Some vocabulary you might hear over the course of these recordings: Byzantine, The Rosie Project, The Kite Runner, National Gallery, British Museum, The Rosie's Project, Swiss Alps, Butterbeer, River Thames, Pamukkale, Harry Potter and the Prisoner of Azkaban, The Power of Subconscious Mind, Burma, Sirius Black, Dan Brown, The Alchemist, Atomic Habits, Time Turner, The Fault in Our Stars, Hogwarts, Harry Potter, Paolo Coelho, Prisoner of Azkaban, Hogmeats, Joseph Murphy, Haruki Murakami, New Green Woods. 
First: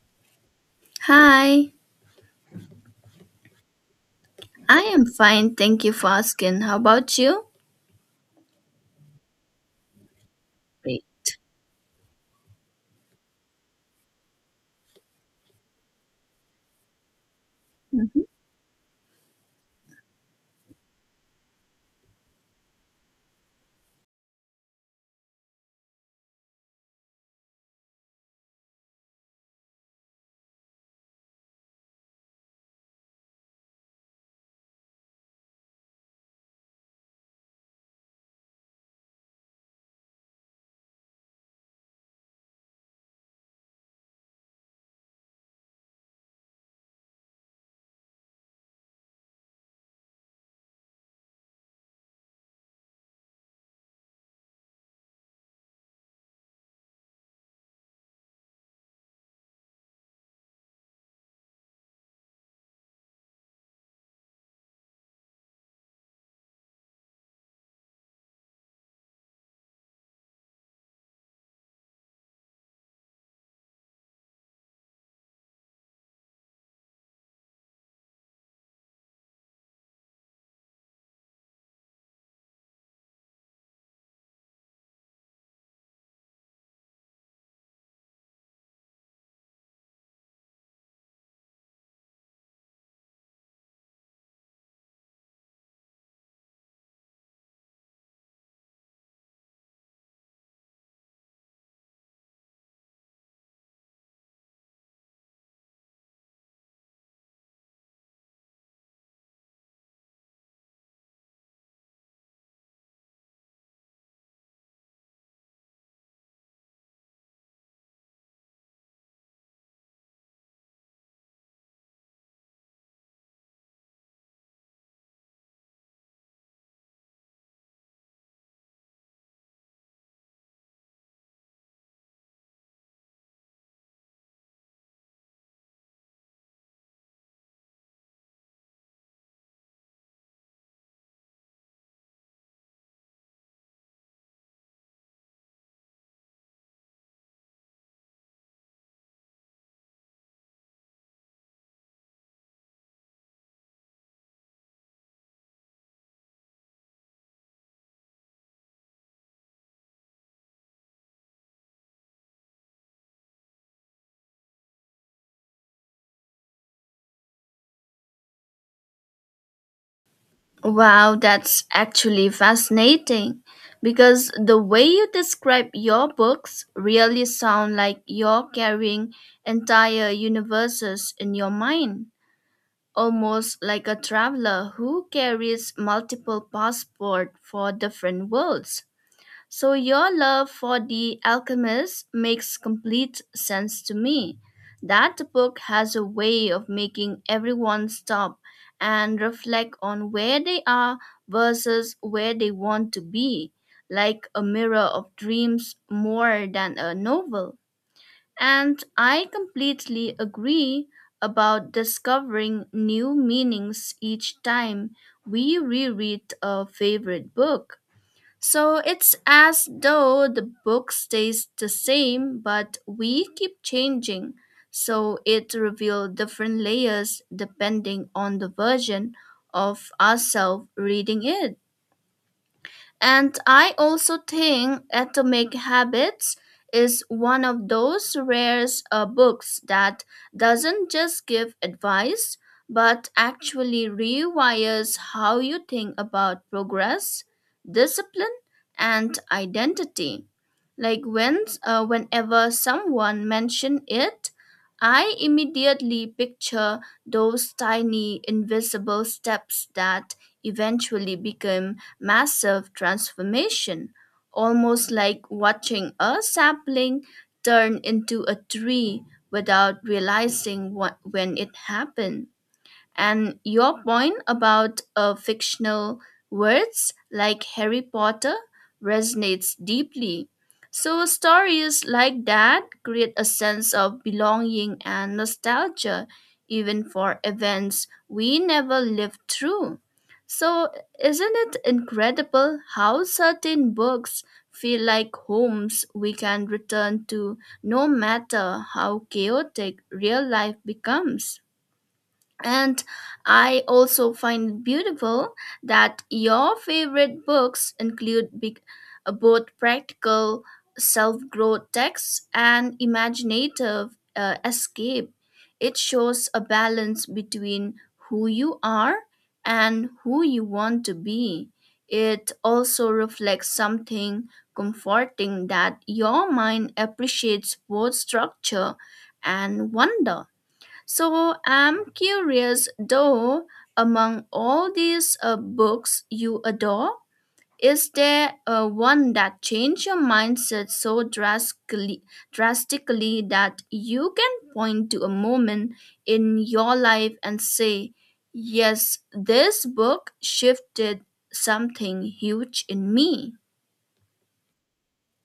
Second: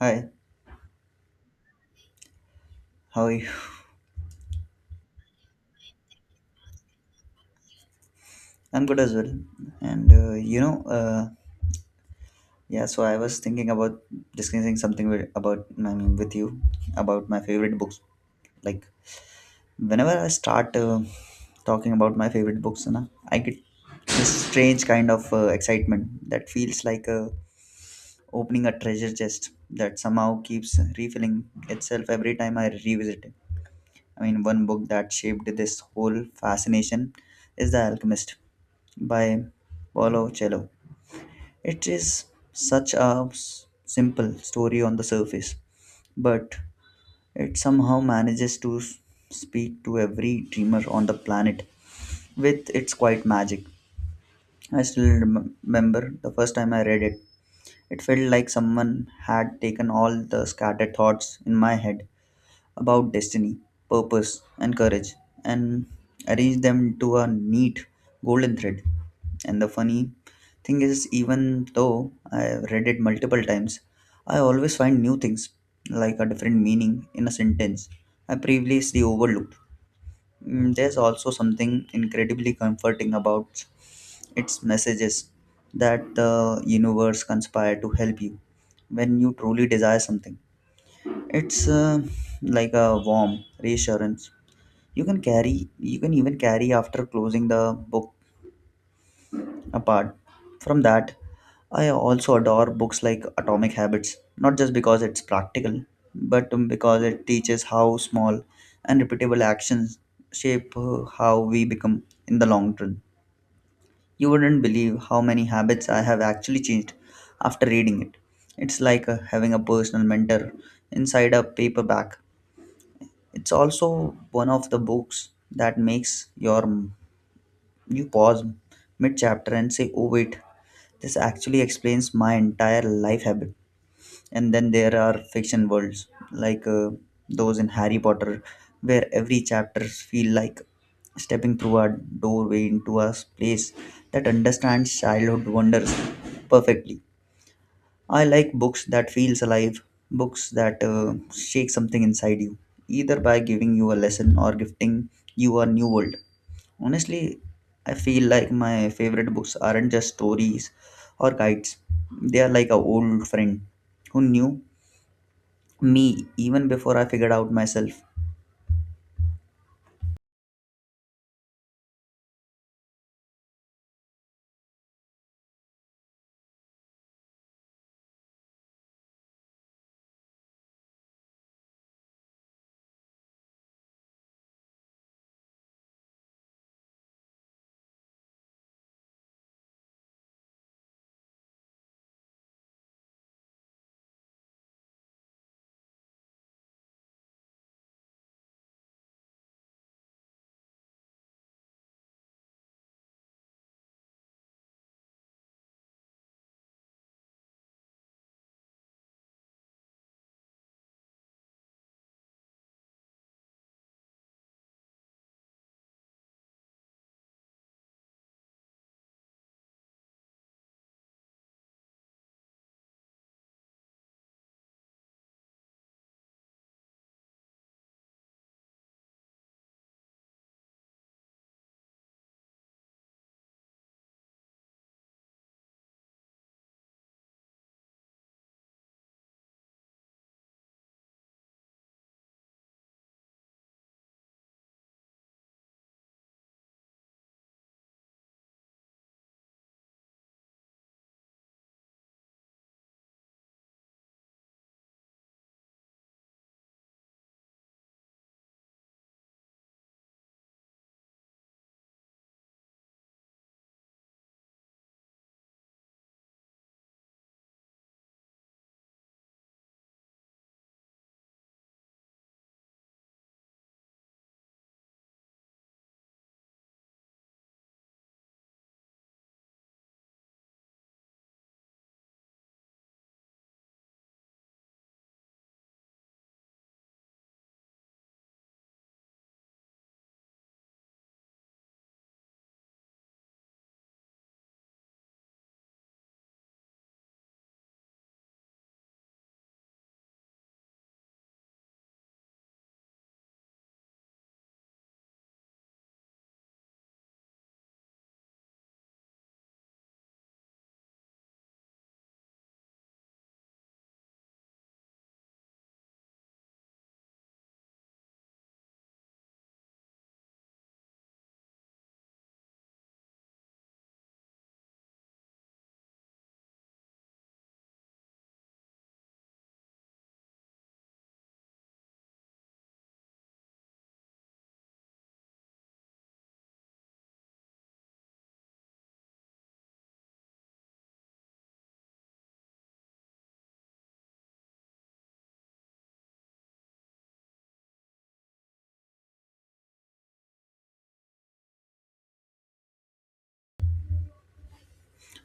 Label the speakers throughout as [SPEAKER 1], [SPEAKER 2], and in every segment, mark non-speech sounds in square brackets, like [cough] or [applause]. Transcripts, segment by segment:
[SPEAKER 1] Hi,
[SPEAKER 2] Hi,
[SPEAKER 1] how are you?
[SPEAKER 2] I am fine. Thank you for asking. How about you?
[SPEAKER 1] I'm good as well. And you know,
[SPEAKER 2] Great.
[SPEAKER 1] yeah. So I was thinking about discussing something with, about I mean with you about my favorite books.
[SPEAKER 2] Mhm.
[SPEAKER 1] Like whenever I start talking about my favorite books, na, I get this strange kind of excitement that feels like opening a treasure chest that somehow keeps refilling itself every time I revisit it. I mean, one book that shaped this whole fascination is The Alchemist by Paolo Coelho. It is such a simple story on the surface, but it somehow manages to speak to every dreamer on the planet with its quiet magic. I still remember the first time I read it. It felt like someone had taken all the scattered thoughts in my head about destiny, purpose, and courage, and arrange them to a neat golden thread. And the funny thing is, even though I read it multiple times, I always find new things, like a different meaning in a sentence I previously overlooked. There's also something incredibly comforting about its messages that the universe conspire to help you when you truly desire something. It's like a warm reassurance. You can carry, you can even carry after closing the book. Apart from that, I also adore books like Atomic Habits, not just because it's practical, but because it teaches how small and repeatable actions shape how we become in the long run. You wouldn't believe how many habits I have actually changed after reading it. It's like having a personal mentor inside a paperback. It's also one of the books that makes you pause mid chapter and say, "Oh wait, this actually explains my entire life habit." And then there are fiction worlds like those in Harry Potter, where every chapter feel like stepping through a doorway into a place that understands childhood wonders perfectly. I like books that feels alive, books that shake something inside you, either by giving you a lesson or gifting you a new world. Honestly, I feel like my favorite books aren't just stories or guides. They are like a old friend who knew me even before I figured out myself.
[SPEAKER 2] Wow, that's actually fascinating because the way you describe your books really sound like you're carrying entire universes in your mind, almost like a traveler who carries multiple passports for different worlds. So your love for The Alchemist makes complete sense to me. That book has a way of making everyone stop and reflect on where they are versus where they want to be, like a mirror of dreams more than a novel. And I completely agree about discovering new meanings each time we reread a favorite book. So it's as though the book stays the same, but we keep changing. So it reveals different layers depending on the version of ourselves reading it. And I also think Atomic Habits is one of those rare books that doesn't just give advice, but actually rewires how you think about progress, discipline, and identity. Like whenever someone mentioned it, I immediately picture those tiny invisible steps that eventually become massive transformation, almost like watching a sapling turn into a tree without realizing when it happened. And your point about fictional words like Harry Potter resonates deeply. So, stories like that create a sense of belonging and nostalgia, even for events we never lived through. So, isn't it incredible how certain books feel like homes we can return to no matter how chaotic real life becomes? And I also find it beautiful that your favorite books include both practical self growth texts and imaginative escape. It shows a balance between who you are and who you want to be. It also reflects something comforting that your mind appreciates both structure and wonder. So I'm curious though, among all these books you adore, is there one that changed your mindset so drastically that you can point to a moment in your life and say, yes, this book shifted something huge in me?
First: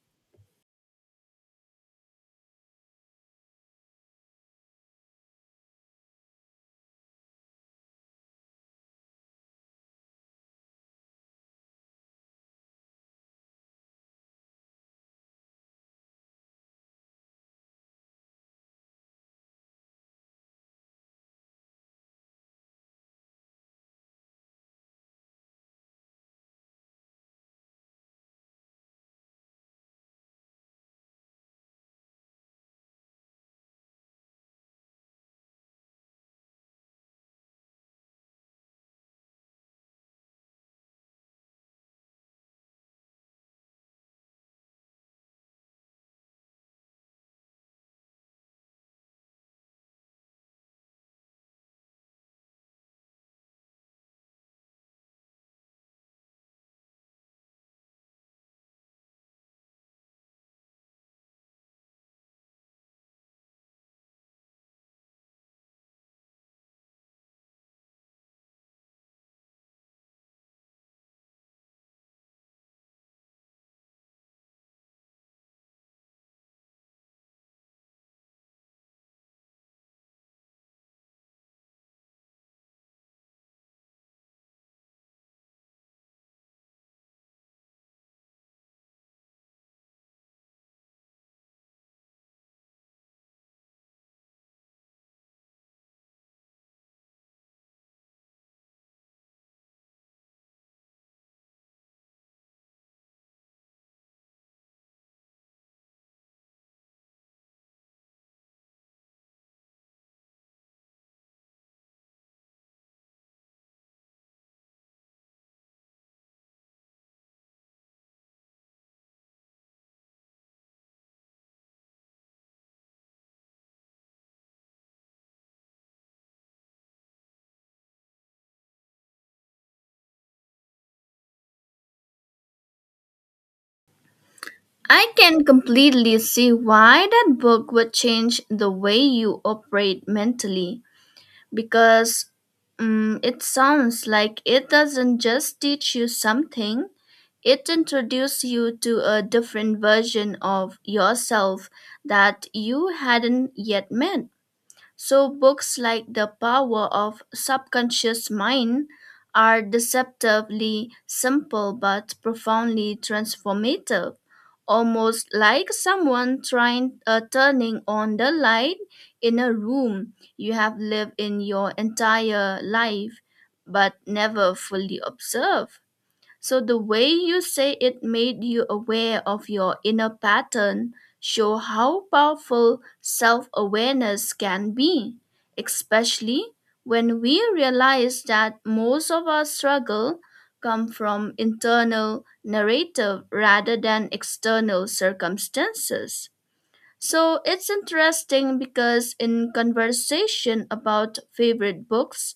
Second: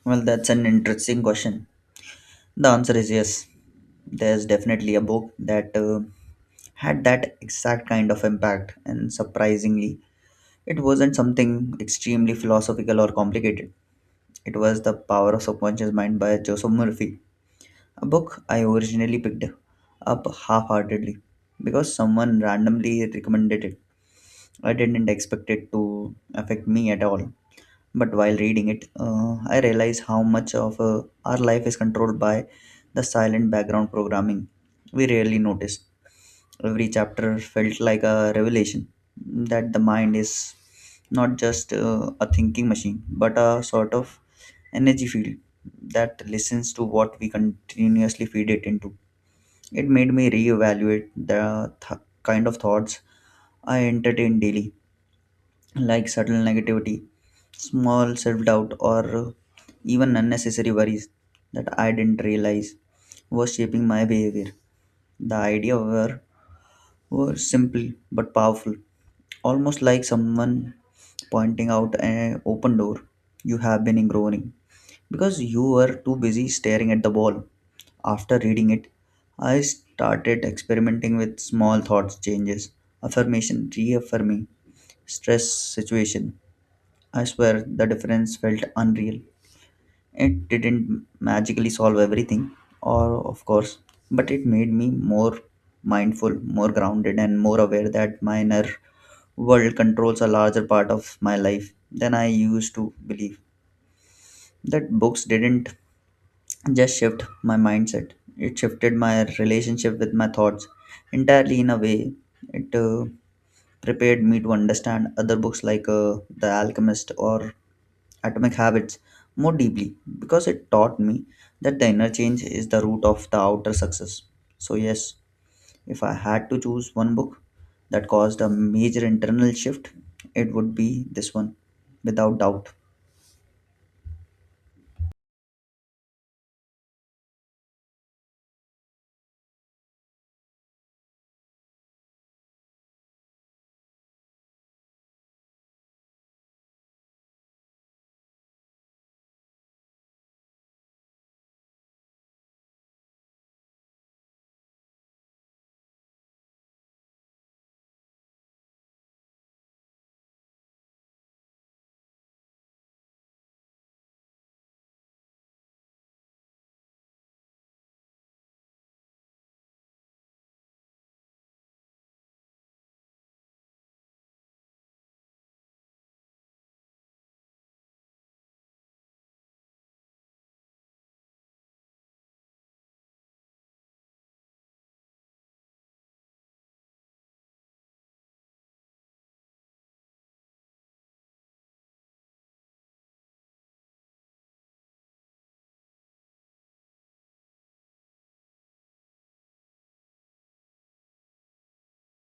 [SPEAKER 1] Well, that's an interesting question. The answer is yes. There's definitely a book that had that exact kind of impact, and surprisingly, it wasn't something extremely philosophical or complicated. It was The Power of Subconscious Mind by Joseph Murphy, a book I originally picked up half heartedly because someone randomly recommended it. I didn't expect it to affect me at all. But while reading it, I realized how much of our life is controlled by the silent background programming we rarely notice. Every chapter felt like a revelation that the mind is not just a thinking machine, but a sort of energy field that listens to what we continuously feed it into. It made me reevaluate the kind of thoughts I entertain daily, like subtle negativity, small self doubt, or even unnecessary worries that I didn't realize was shaping my behavior. The idea were simple but powerful, almost like someone pointing out an open door you have been ignoring because you were too busy staring at the wall. After reading it, I started experimenting with small thoughts changes, affirmation, reaffirming stress situation. I swear the difference felt unreal. It didn't magically solve everything, or of course, but it made me more mindful, more grounded, and more aware that my inner world controls a larger part of my life than I used to believe. That books didn't just shift my mindset, it shifted my relationship with my thoughts entirely in a way. It prepared me to understand other books like The Alchemist or Atomic Habits more deeply because it taught me that the inner change is the root of the outer success. So, yes, if I had to choose one book that caused a major internal shift, it would be this one, without doubt.
[SPEAKER 2] I can completely see why that book would change the way you operate mentally, because it sounds like it doesn't just teach you something, it introduces you to a different version of yourself that you hadn't yet met. So, books like The Power of Subconscious Mind are deceptively simple but profoundly transformative, almost like someone trying turning on the light in a room you have lived in your entire life but never fully observed. So the way you say it made you aware of your inner pattern show how powerful self-awareness can be, especially when we realize that most of our struggle come from internal narrative rather than external circumstances. So it's interesting because in conversation about favorite books,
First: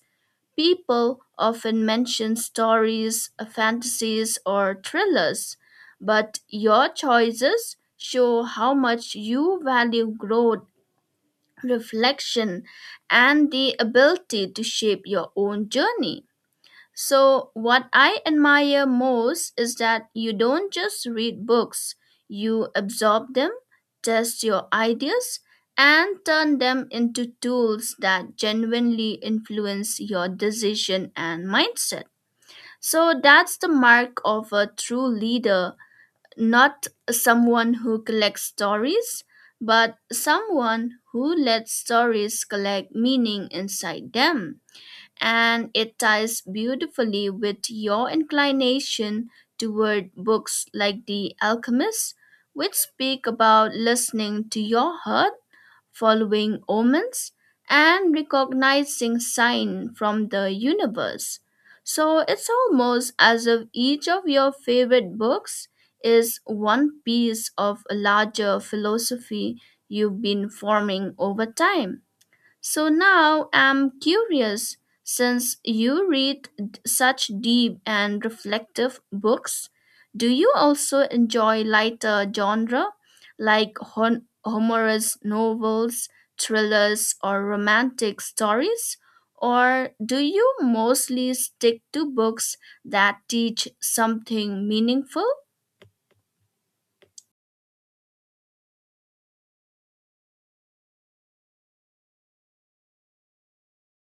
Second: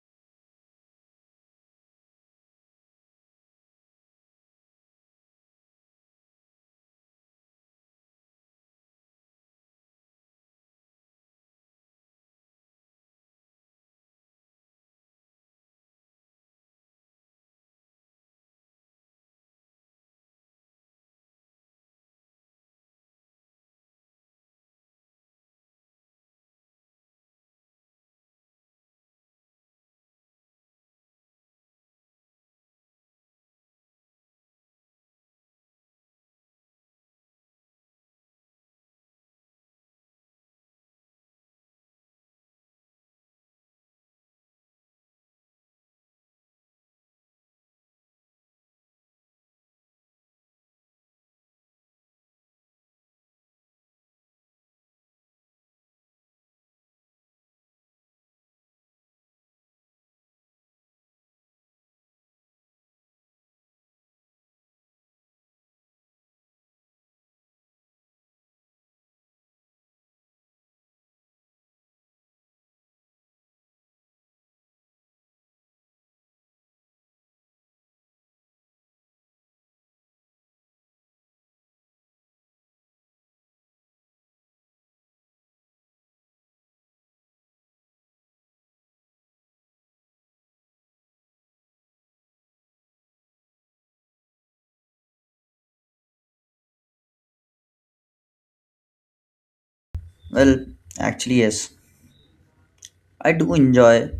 [SPEAKER 2] people often mention fantasies, or thrillers, but your choices show how much you value growth, reflection, and the ability to shape your own journey. So, what I admire most is that you don't just read books, you absorb them, test your ideas, and turn them into tools that genuinely influence your decision and mindset. So, that's the mark of a true leader, not someone who collects stories, but someone who lets stories collect meaning inside them, and it ties beautifully with your inclination toward books like The Alchemist, which speak about listening to your heart, following omens, and recognizing signs from the universe. So it's almost as if each of your favorite books is one piece of a larger philosophy you've been forming over time. So now I'm curious, since you read such deep and reflective books, do you also enjoy lighter genre like humorous novels, thrillers, or romantic stories? Or do you mostly stick to books that teach something meaningful?
[SPEAKER 1] Well, actually, yes. I do enjoy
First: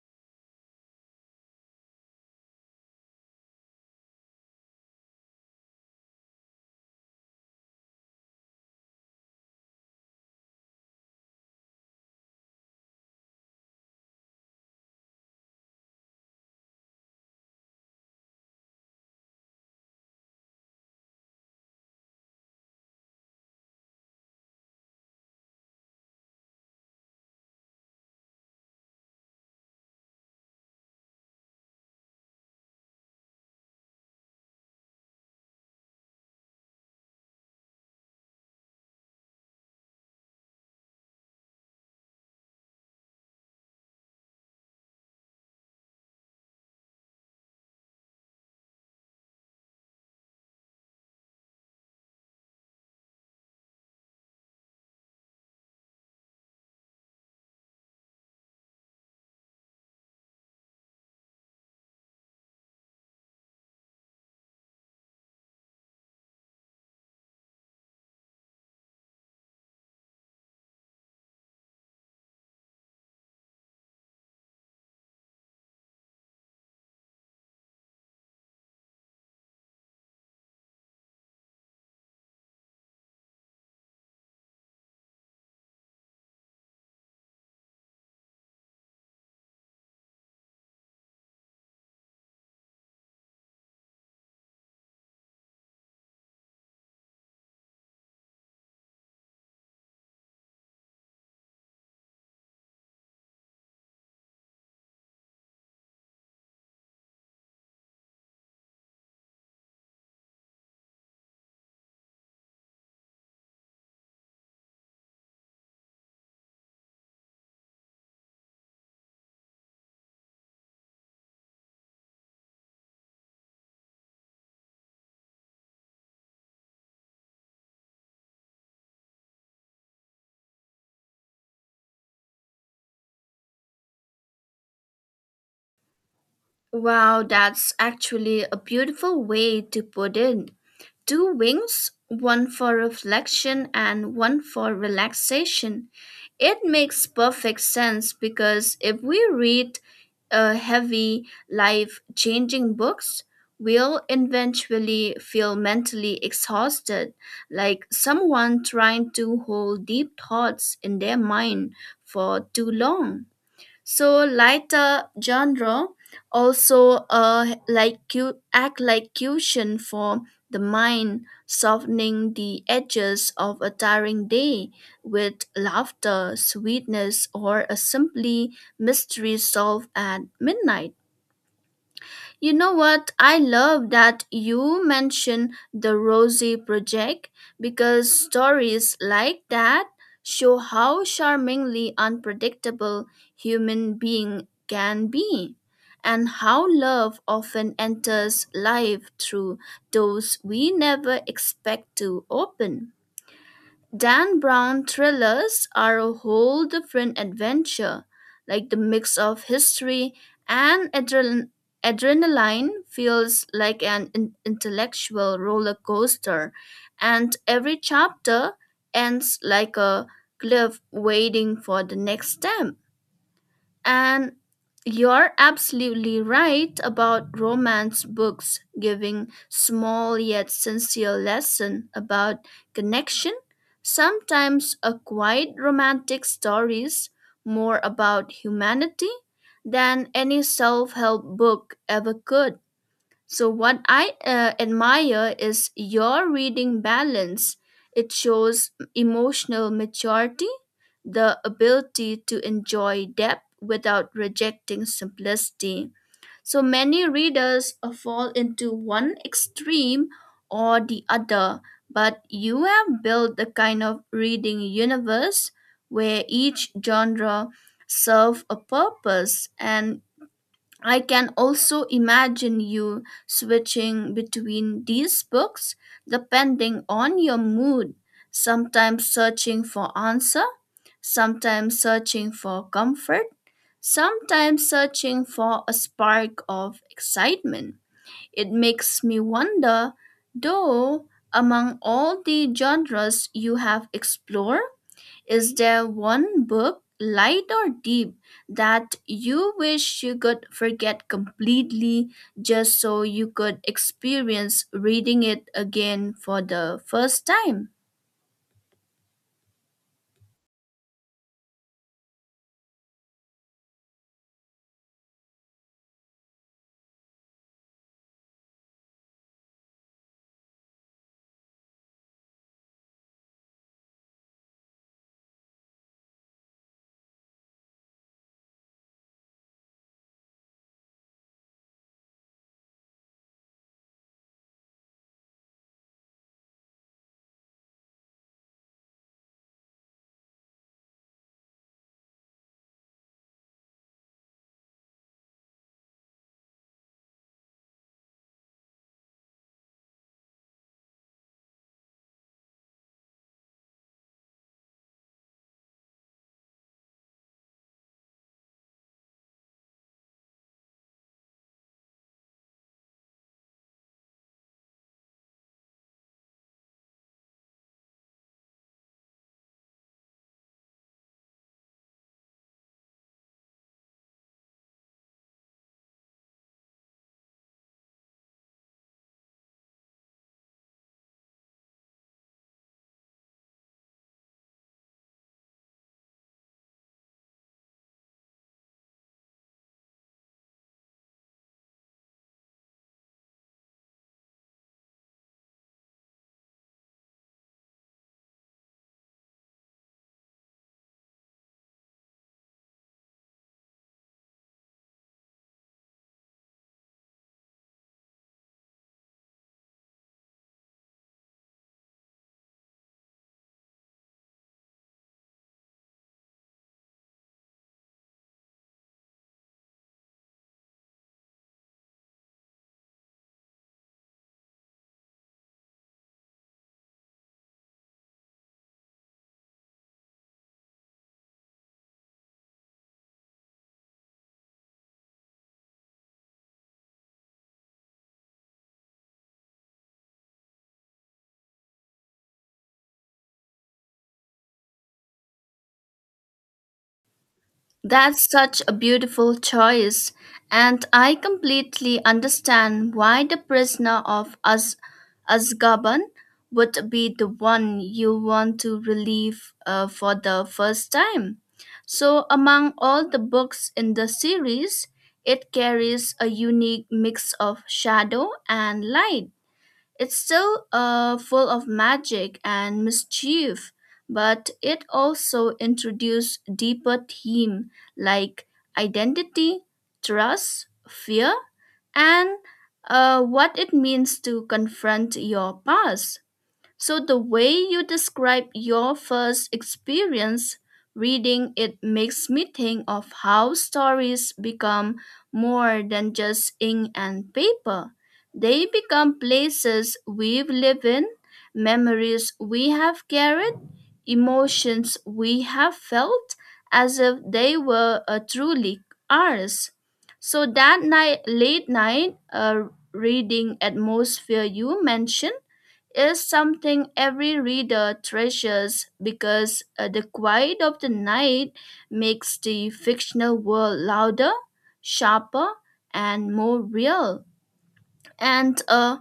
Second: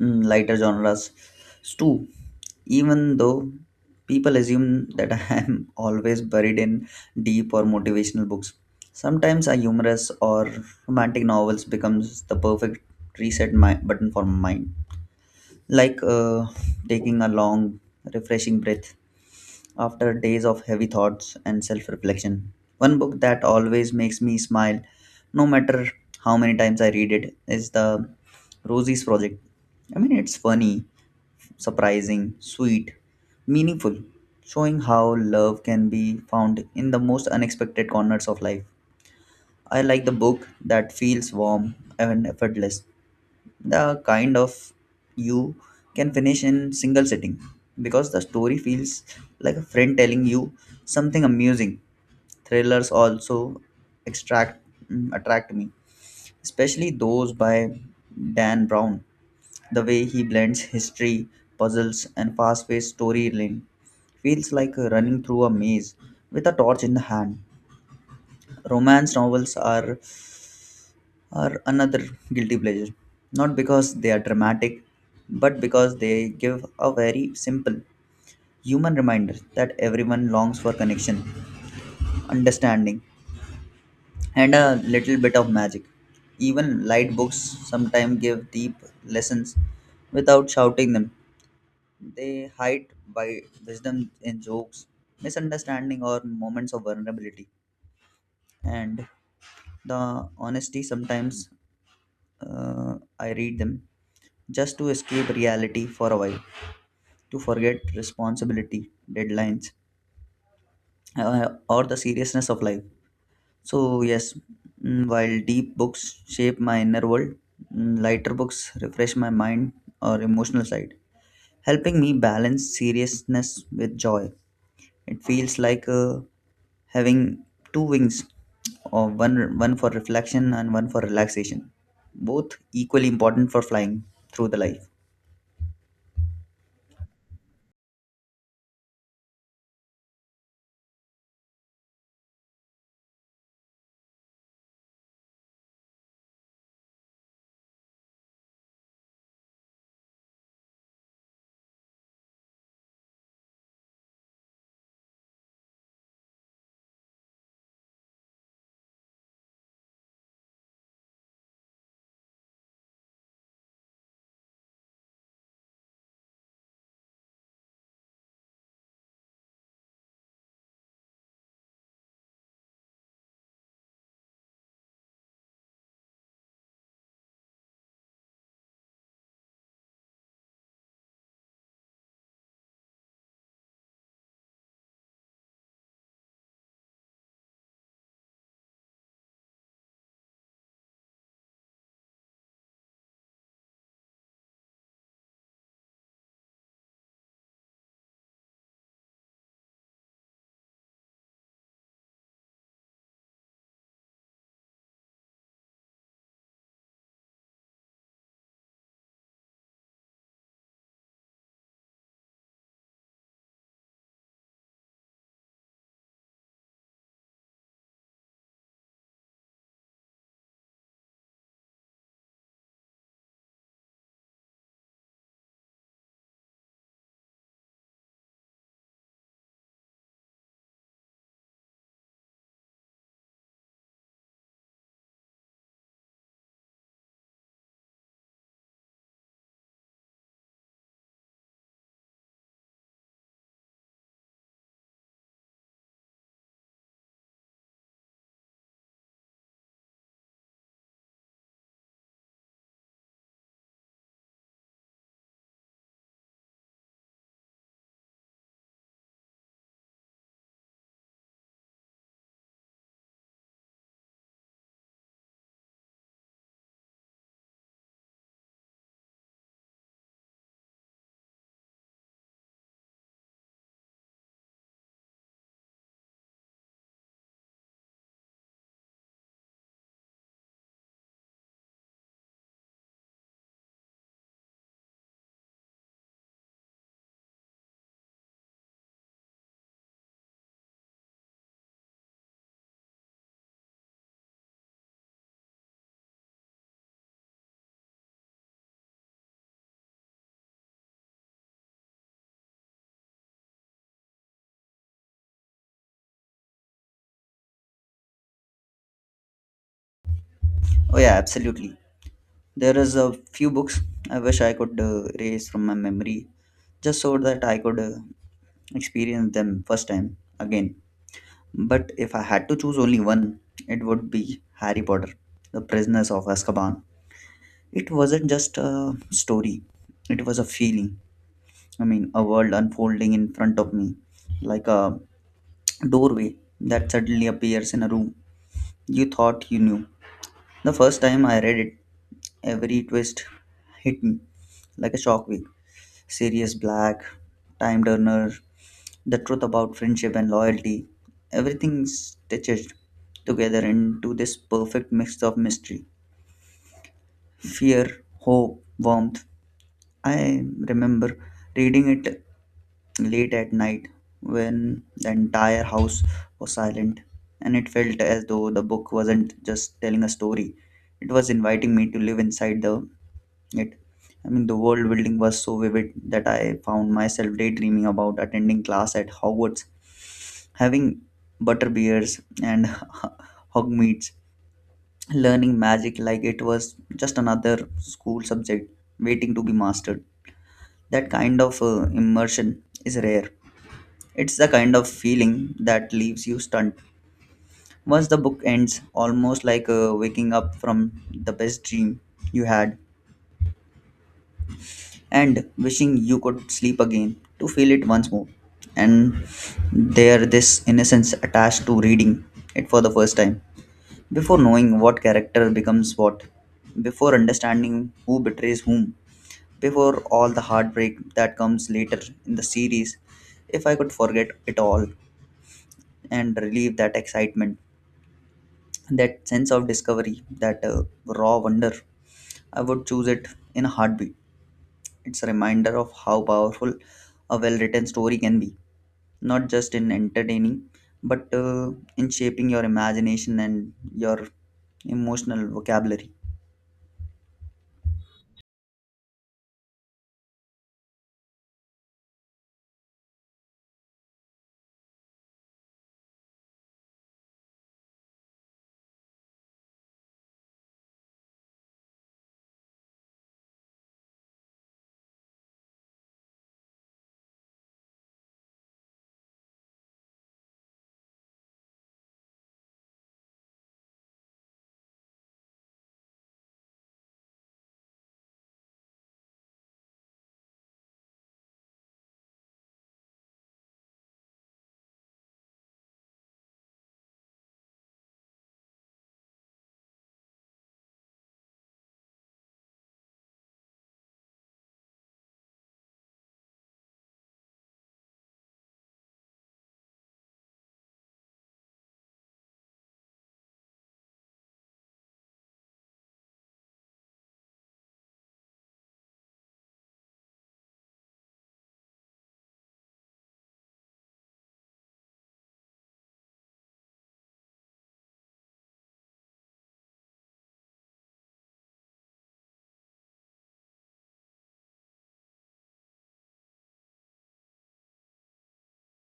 [SPEAKER 1] lighter genres too, even though people assume that [laughs] I am always buried in deep or motivational books. Sometimes a humorous or romantic novels becomes the perfect reset button for my mind, like taking a long, refreshing breath. After days of heavy thoughts and self reflection, one book that always makes me smile, no matter how many times I read it, is The Rosie's Project. I mean, it's funny, surprising, sweet, meaningful, showing how love can be found in the most unexpected corners of life. I like the book that feels warm and effortless, the kind of you can finish in single sitting because the story feels like a friend telling you something amusing. Thrillers also extract attract me, especially those by Dan Brown. The way he blends history, puzzles and fast-paced storyline feels like running through a maze with a torch in the hand. Romance novels are another guilty pleasure. Not because they are dramatic, but because they give a very simple human reminder that everyone longs for connection, understanding, and a little bit of magic. Even light books sometimes give deep lessons without shouting them. They hide by wisdom in jokes, misunderstanding, or moments of vulnerability. And the honesty sometimes I read them just to escape reality for a while, to forget responsibility, deadlines, or the seriousness of life. So, yes, while deep books shape my inner world, lighter books refresh my mind or emotional side, helping me balance seriousness with joy. It feels like having two wings, or one for reflection and one for relaxation, both equally important for flying through the life.
[SPEAKER 2] Wow, that's actually a beautiful way to put it. Two wings, one for reflection and one for relaxation. It makes perfect sense because if we read a heavy, life changing books, we'll eventually feel mentally exhausted, like someone trying to hold deep thoughts in their mind for too long. So lighter genre also act like cushion for the mind, softening the edges of a tiring day with laughter sweetness or a simply mystery solved at midnight. You know what? I love that you mention the Rosie Project because stories like that show how charmingly unpredictable human being can be and how love often enters life through doors we never expect to open. Dan Brown thrillers are a whole different adventure, like the mix of history and adrenaline feels like an intellectual roller coaster, and every chapter ends like a cliff waiting for the next step. And you're absolutely right about romance books giving small yet sincere lesson about connection. Sometimes a quiet romantic stories more about humanity than any self-help book ever could. So, what I admire is your reading balance. It shows emotional maturity, the ability to enjoy depth without rejecting simplicity. So, many readers fall into one extreme or the other, but you have built the kind of reading universe where each genre serves a purpose, and I can also imagine you switching between these books depending on your mood, sometimes searching for answer, sometimes searching for comfort, sometimes searching for a spark of excitement. It makes me wonder, though, among all the genres you have explored, is there one book, light or deep, that you wish you could forget completely just so you could experience reading it again for the first time?
[SPEAKER 1] Oh yeah, absolutely. There is a few books I wish I could erase from my memory just so that I could experience them first time again. But if I had to choose only one, it would be Harry Potter, The Prisoners of Azkaban. It wasn't just a story, it was a feeling. I mean, a world unfolding in front of me, like a doorway that suddenly appears in a room you thought you knew. The first time I read it, every twist hit me like a shockwave. Serious, Black, Time Turner, The Truth About Friendship and Loyalty. Everything's stitched together into this perfect mix of mystery, fear, hope, warmth. I remember reading it late at night when the entire house was silent, and it felt as though the book wasn't just telling a story, it was inviting me to live inside the it. I mean, the world building was so vivid that I found myself daydreaming about attending class at Hogwarts, having butterbeers and [laughs] hogmeats, learning magic like it was just another school subject waiting to be mastered. That kind of immersion is rare. It's the kind of feeling that leaves you stunned once the book ends, almost like waking up from the best dream you had and wishing you could sleep again to feel it once more. And this innocence attached to reading it for the first time, before knowing what character becomes what, before understanding who betrays whom, before all the heartbreak that comes later in the series. If I could forget it all and relieve that excitement, that sense of discovery, that raw wonder, I would choose it in a heartbeat. It's a reminder of how powerful a well written story can be, not just in entertaining but in shaping your imagination and your emotional vocabulary.
[SPEAKER 2] That's such a beautiful choice, and I completely understand why the prisoner of Azkaban would be the one you want to relieve for the first time. So, among all the books in the series, it carries a unique mix of shadow and light. It's still full of magic and mischief, but it also introduced deeper themes like identity, trust, fear, and what it means to confront your past. So, the way you describe your first experience reading it makes me think of how stories become more than just ink and paper. They become places we've lived in, memories we have carried, emotions we have felt as if they were truly ours. So, that late night reading atmosphere you mentioned is something every reader treasures because the quiet of the night makes the fictional world louder, sharper, and more real. And uh,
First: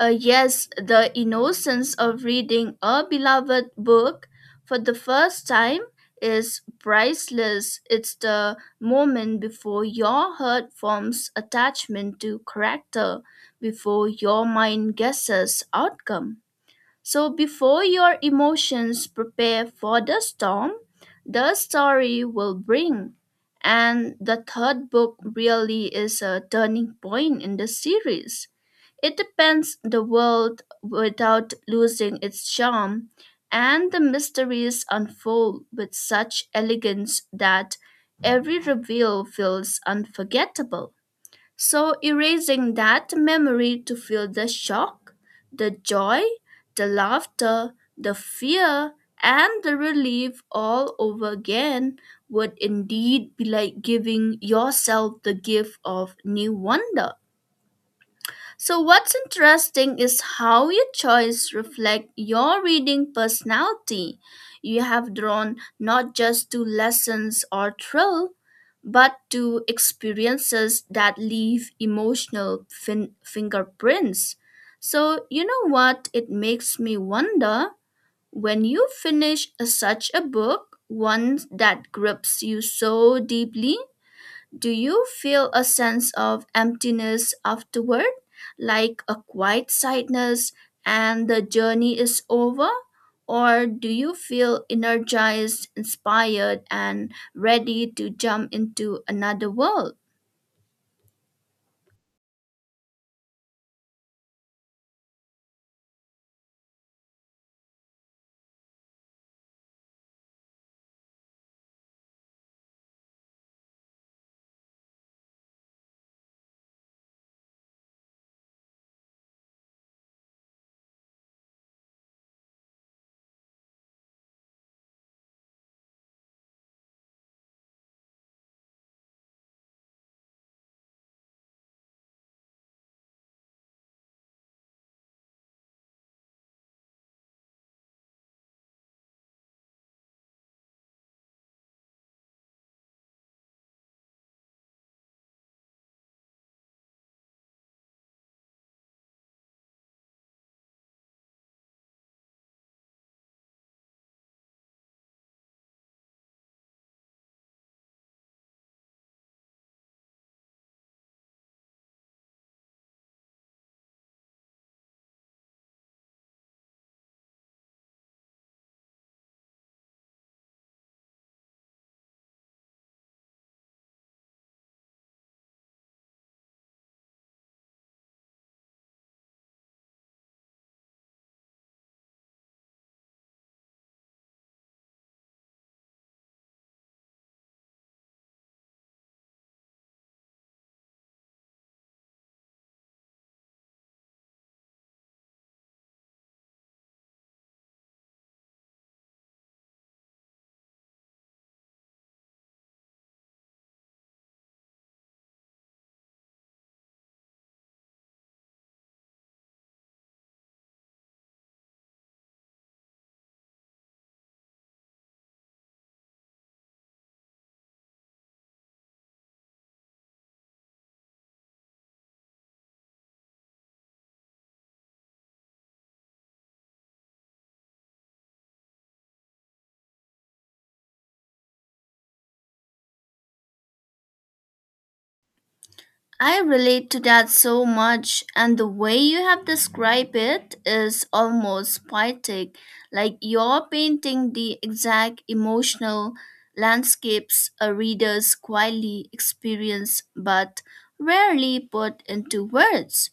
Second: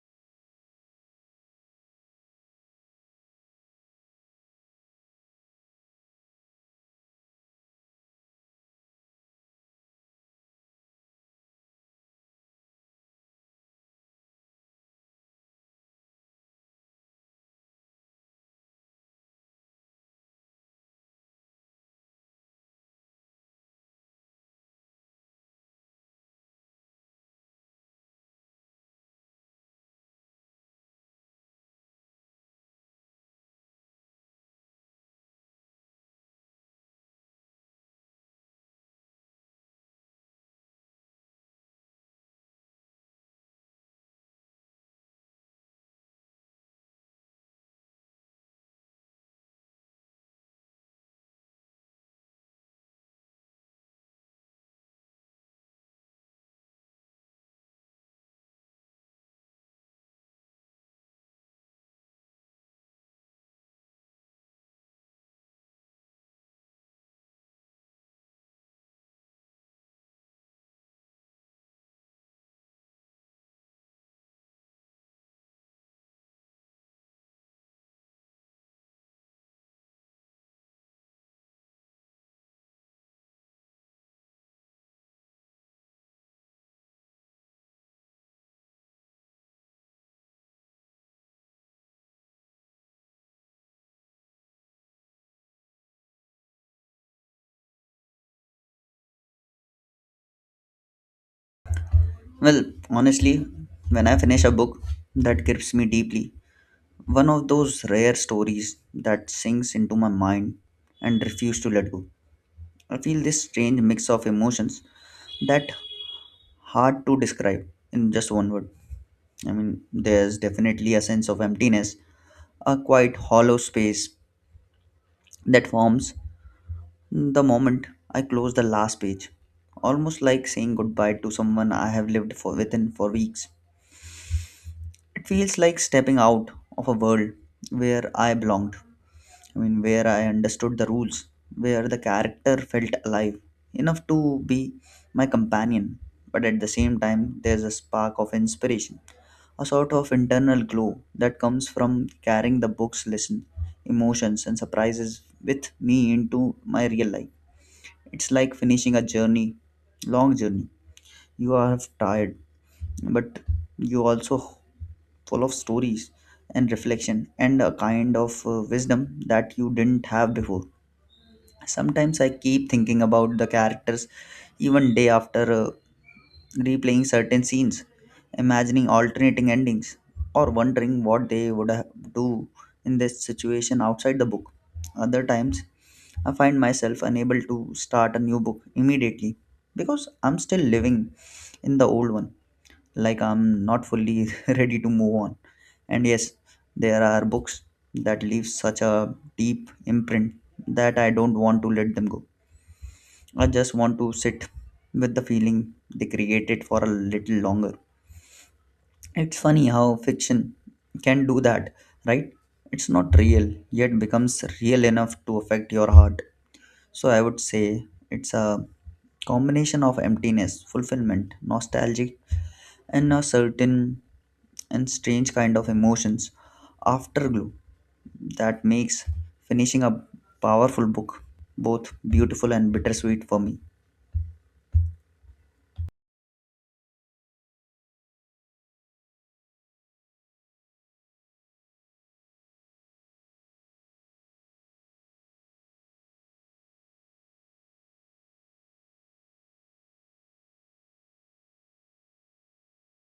[SPEAKER 2] uh, yes, the innocence of reading a beloved book for the first time is priceless. It's the moment before your heart forms attachment to character, before your mind guesses outcome. So before your emotions prepare for the storm, the story will bring. And the third book really is a turning point in the series. It depends the world without losing its charm, and the mysteries unfold with such elegance that every reveal feels unforgettable. So, erasing that memory to feel the shock, the joy, the laughter, the fear, and the relief all over again would indeed be like giving yourself the gift of new wonder. So what's interesting is how your choice reflect your reading personality. You have drawn not just to lessons or thrill, but to experiences that leave emotional fingerprints. So you know what? It makes me wonder when you finish such a book, one that grips you so deeply, do you feel a sense of emptiness afterward, like a quiet sadness and the journey is over? Or do you feel energized, inspired, and ready to jump into another world?
[SPEAKER 1] Well, honestly, when I finish a book that grips me deeply, one of those rare stories that sinks into my mind and refuse to let go, I feel this strange mix of emotions that hard to describe in just one word. I mean, there's definitely a sense of emptiness, a quite hollow space that forms the moment I close the last page, almost like saying goodbye to someone I have lived for within for weeks. It feels like stepping out of a world where I belonged. I mean, where I understood the rules, where the character felt alive enough to be my companion. But at the same time, there's a spark of inspiration, a sort of internal glow that comes from carrying the book's lesson, emotions, and surprises with me into my real life. It's like finishing a journey, long journey. You are tired, but you also full of stories and reflection and a kind of wisdom that you didn't have before. Sometimes I keep thinking about the characters even day after replaying certain scenes, imagining alternating endings, or wondering what they would do in this situation outside the book. Other times, I find myself unable to start a new book immediately because I'm still living in the old one, like I'm not fully [laughs] ready to move on. And yes, there are books that leave such a deep imprint that I don't want to let them go. I just want to sit with the feeling they created for a little longer. It's funny how fiction can do that, right? It's not real, yet becomes real enough to affect your heart. So I would say it's a combination of emptiness, fulfillment, nostalgia, and a certain and strange kind of emotions afterglow that makes finishing a powerful book both beautiful and bittersweet for me.
[SPEAKER 2] I relate to that so much, and the way you have described it is almost poetic, like you're painting the exact emotional landscapes a reader's quietly experience but rarely put into words.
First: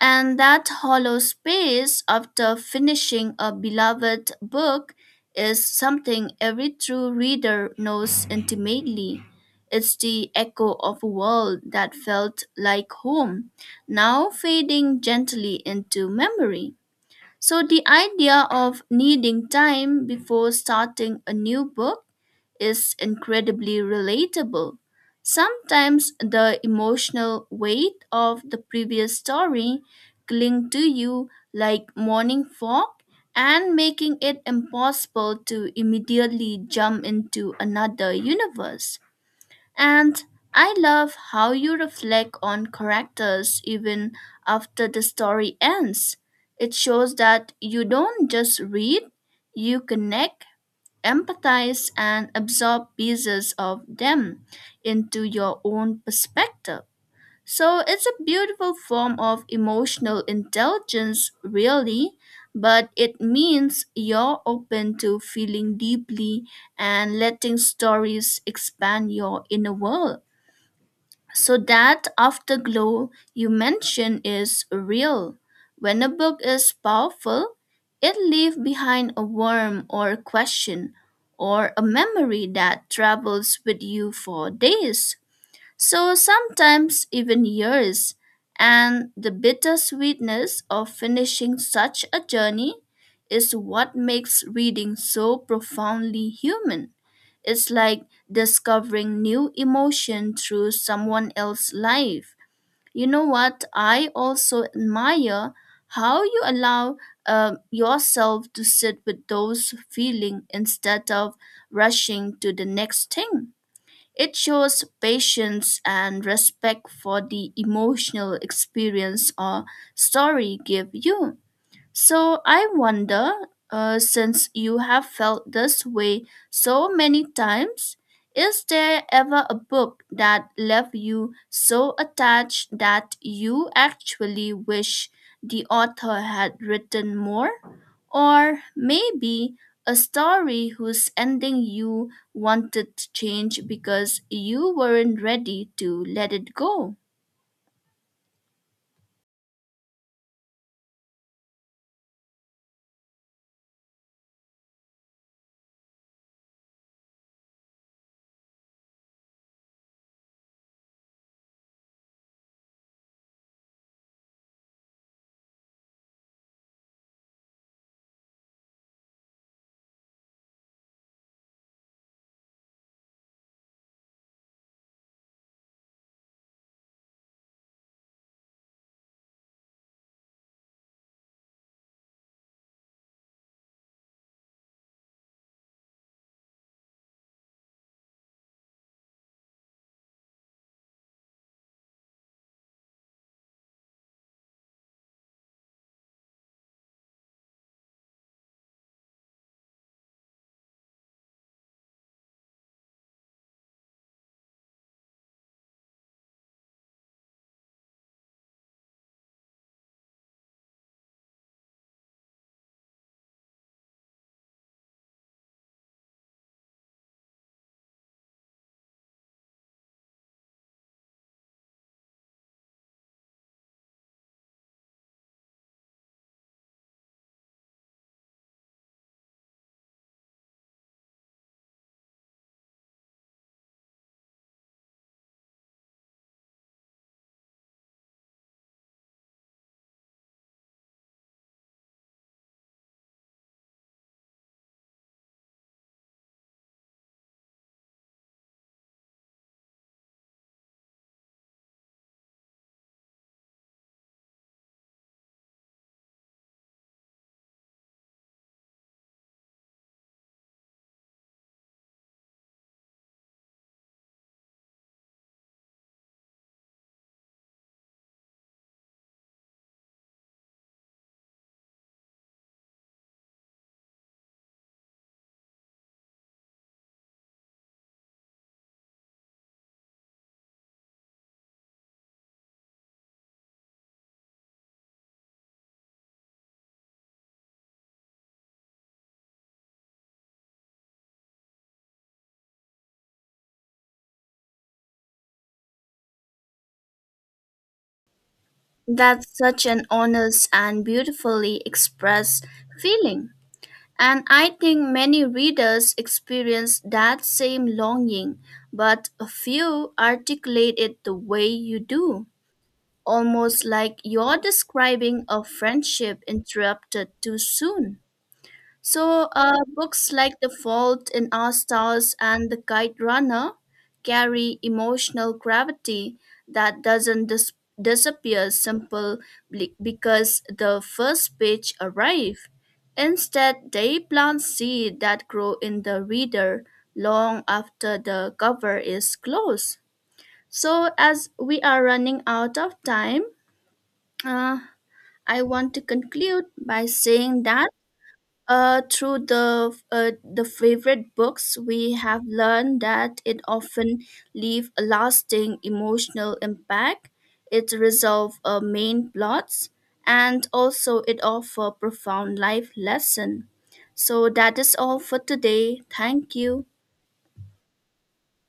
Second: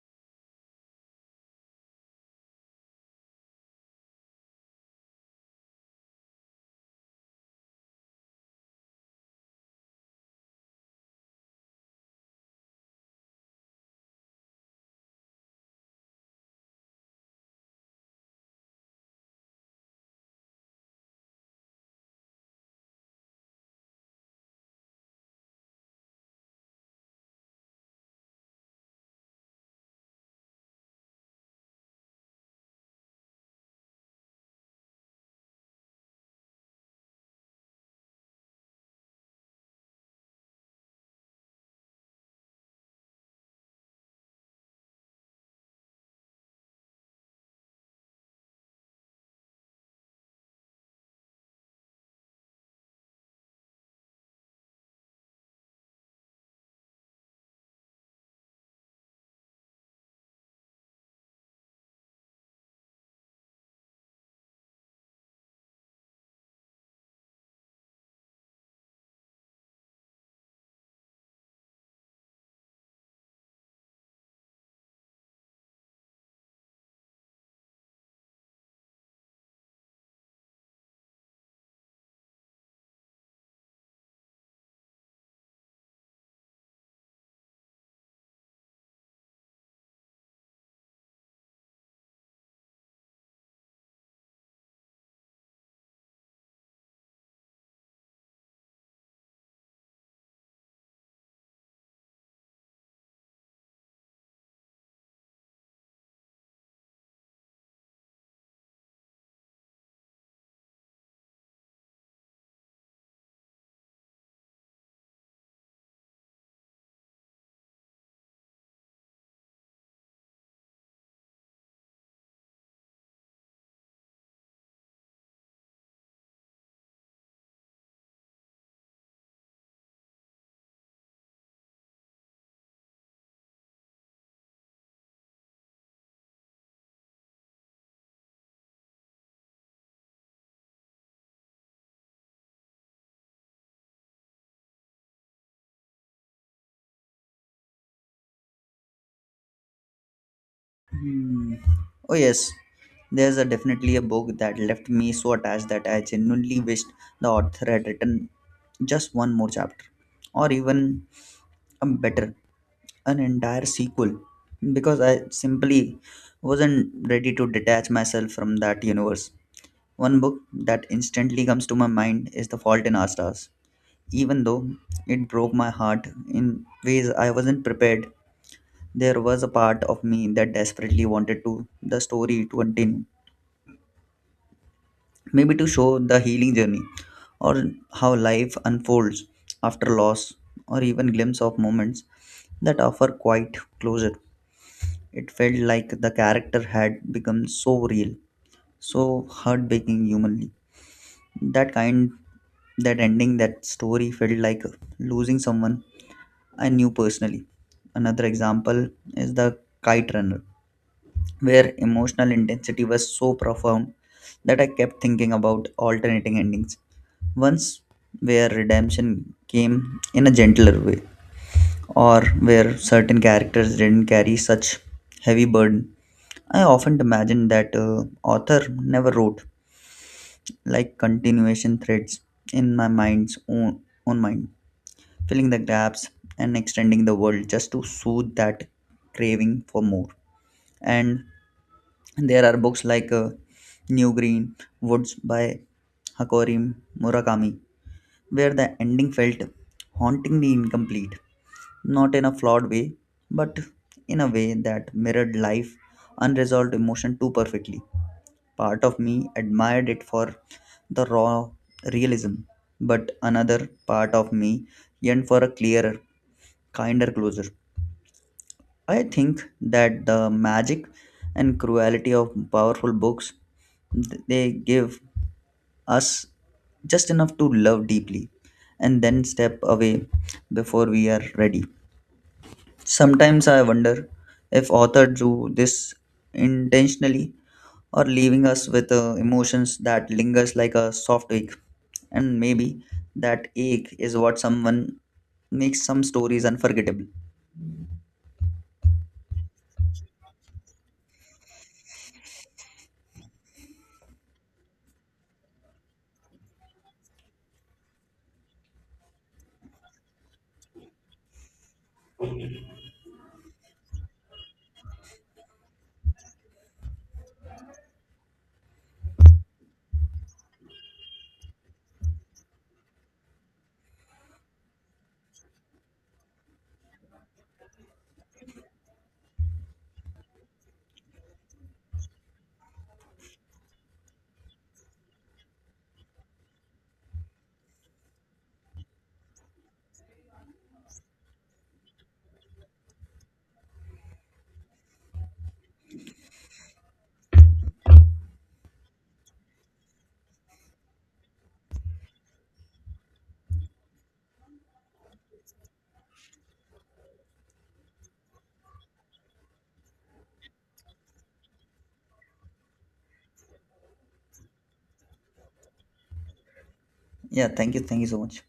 [SPEAKER 2] And that hollow space after finishing a beloved book is something every true reader knows intimately. It's the echo of a world that felt like home, now fading gently into memory. So, the idea of needing time before starting a new book is incredibly relatable. Sometimes the emotional weight of the previous story cling to you like morning fog and making it impossible to immediately jump into another universe. And I love how you reflect on characters even after the story ends. It shows that you don't just read, you connect, empathize and absorb pieces of them into your own perspective. So it's a beautiful form of emotional intelligence, really, but it means you're open to feeling deeply and letting stories expand your inner world. So that afterglow you mention is real. When a book is powerful, it leaves behind a worm or a question or a memory that travels with you for days. So sometimes even years, and the bittersweetness of finishing such a journey is what makes reading so profoundly human. It's like discovering new emotion through someone else's life. You know what? I also admire how you allow yourself to sit with those feelings instead of rushing to the next thing. It shows patience and respect for the emotional experience or story give you. So I wonder, since you have felt this way so many times, is there ever a book that left you so attached that you actually wish the author had written more? Or maybe a story whose ending you wanted to change because you weren't ready to let it go?
[SPEAKER 1] Hmm. Oh yes, there's a definitely a book that left me so attached that I genuinely wished the author had written just one more chapter, or even a better, an entire sequel, because I simply wasn't ready to detach myself from that universe. One book that instantly comes to my mind is *The Fault in Our Stars*, even though it broke my heart in ways I wasn't prepared. There was a part of me that desperately wanted to the story to continue, maybe to show the healing journey or how life unfolds after loss, or even glimpse of moments that offer quite closure. It felt like the character had become so real, so heartbreaking humanly, that kind that ending that story felt like losing someone I knew personally. Another example is the Kite Runner, where emotional intensity was so profound that I kept thinking about alternating endings. Once where redemption came in a gentler way, or where certain characters didn't carry such heavy burden. I often imagine that author never wrote like continuation threads in my own mind, filling the gaps and extending the world just to soothe that craving for more. And there are books like New Green Woods by Hakori Murakami where the ending felt hauntingly incomplete, not in a flawed way, but in a way that mirrored life, unresolved emotion too perfectly. Part of me admired it for the raw realism, but another part of me yearned for a clearer, kinder closure. I think that the magic and cruelty of powerful books, they give us just enough to love deeply and then step away before we are ready. Sometimes I wonder if author drew this intentionally, or leaving us with emotions that lingers like a soft ache, and maybe that ache is what someone makes some stories unforgettable.
[SPEAKER 2] That's such an honest and beautifully expressed feeling. And I think many readers experience that same longing, but a few articulate it the way you do, almost like you're describing a friendship interrupted too soon. So, books like The Fault in Our Stars and The Kite Runner carry emotional gravity that doesn't disappear simply because the first page arrived. Instead, they plant seeds that grow in the reader long after the cover is closed. So, as we are running out of time, uh, I want to conclude by saying that through the favorite books, we have learned that it often leave a lasting emotional impact. It resolve main plots, and also it offer profound life lesson. So that is all for today. Thank you.
[SPEAKER 1] Yeah, thank you. Thank you so much.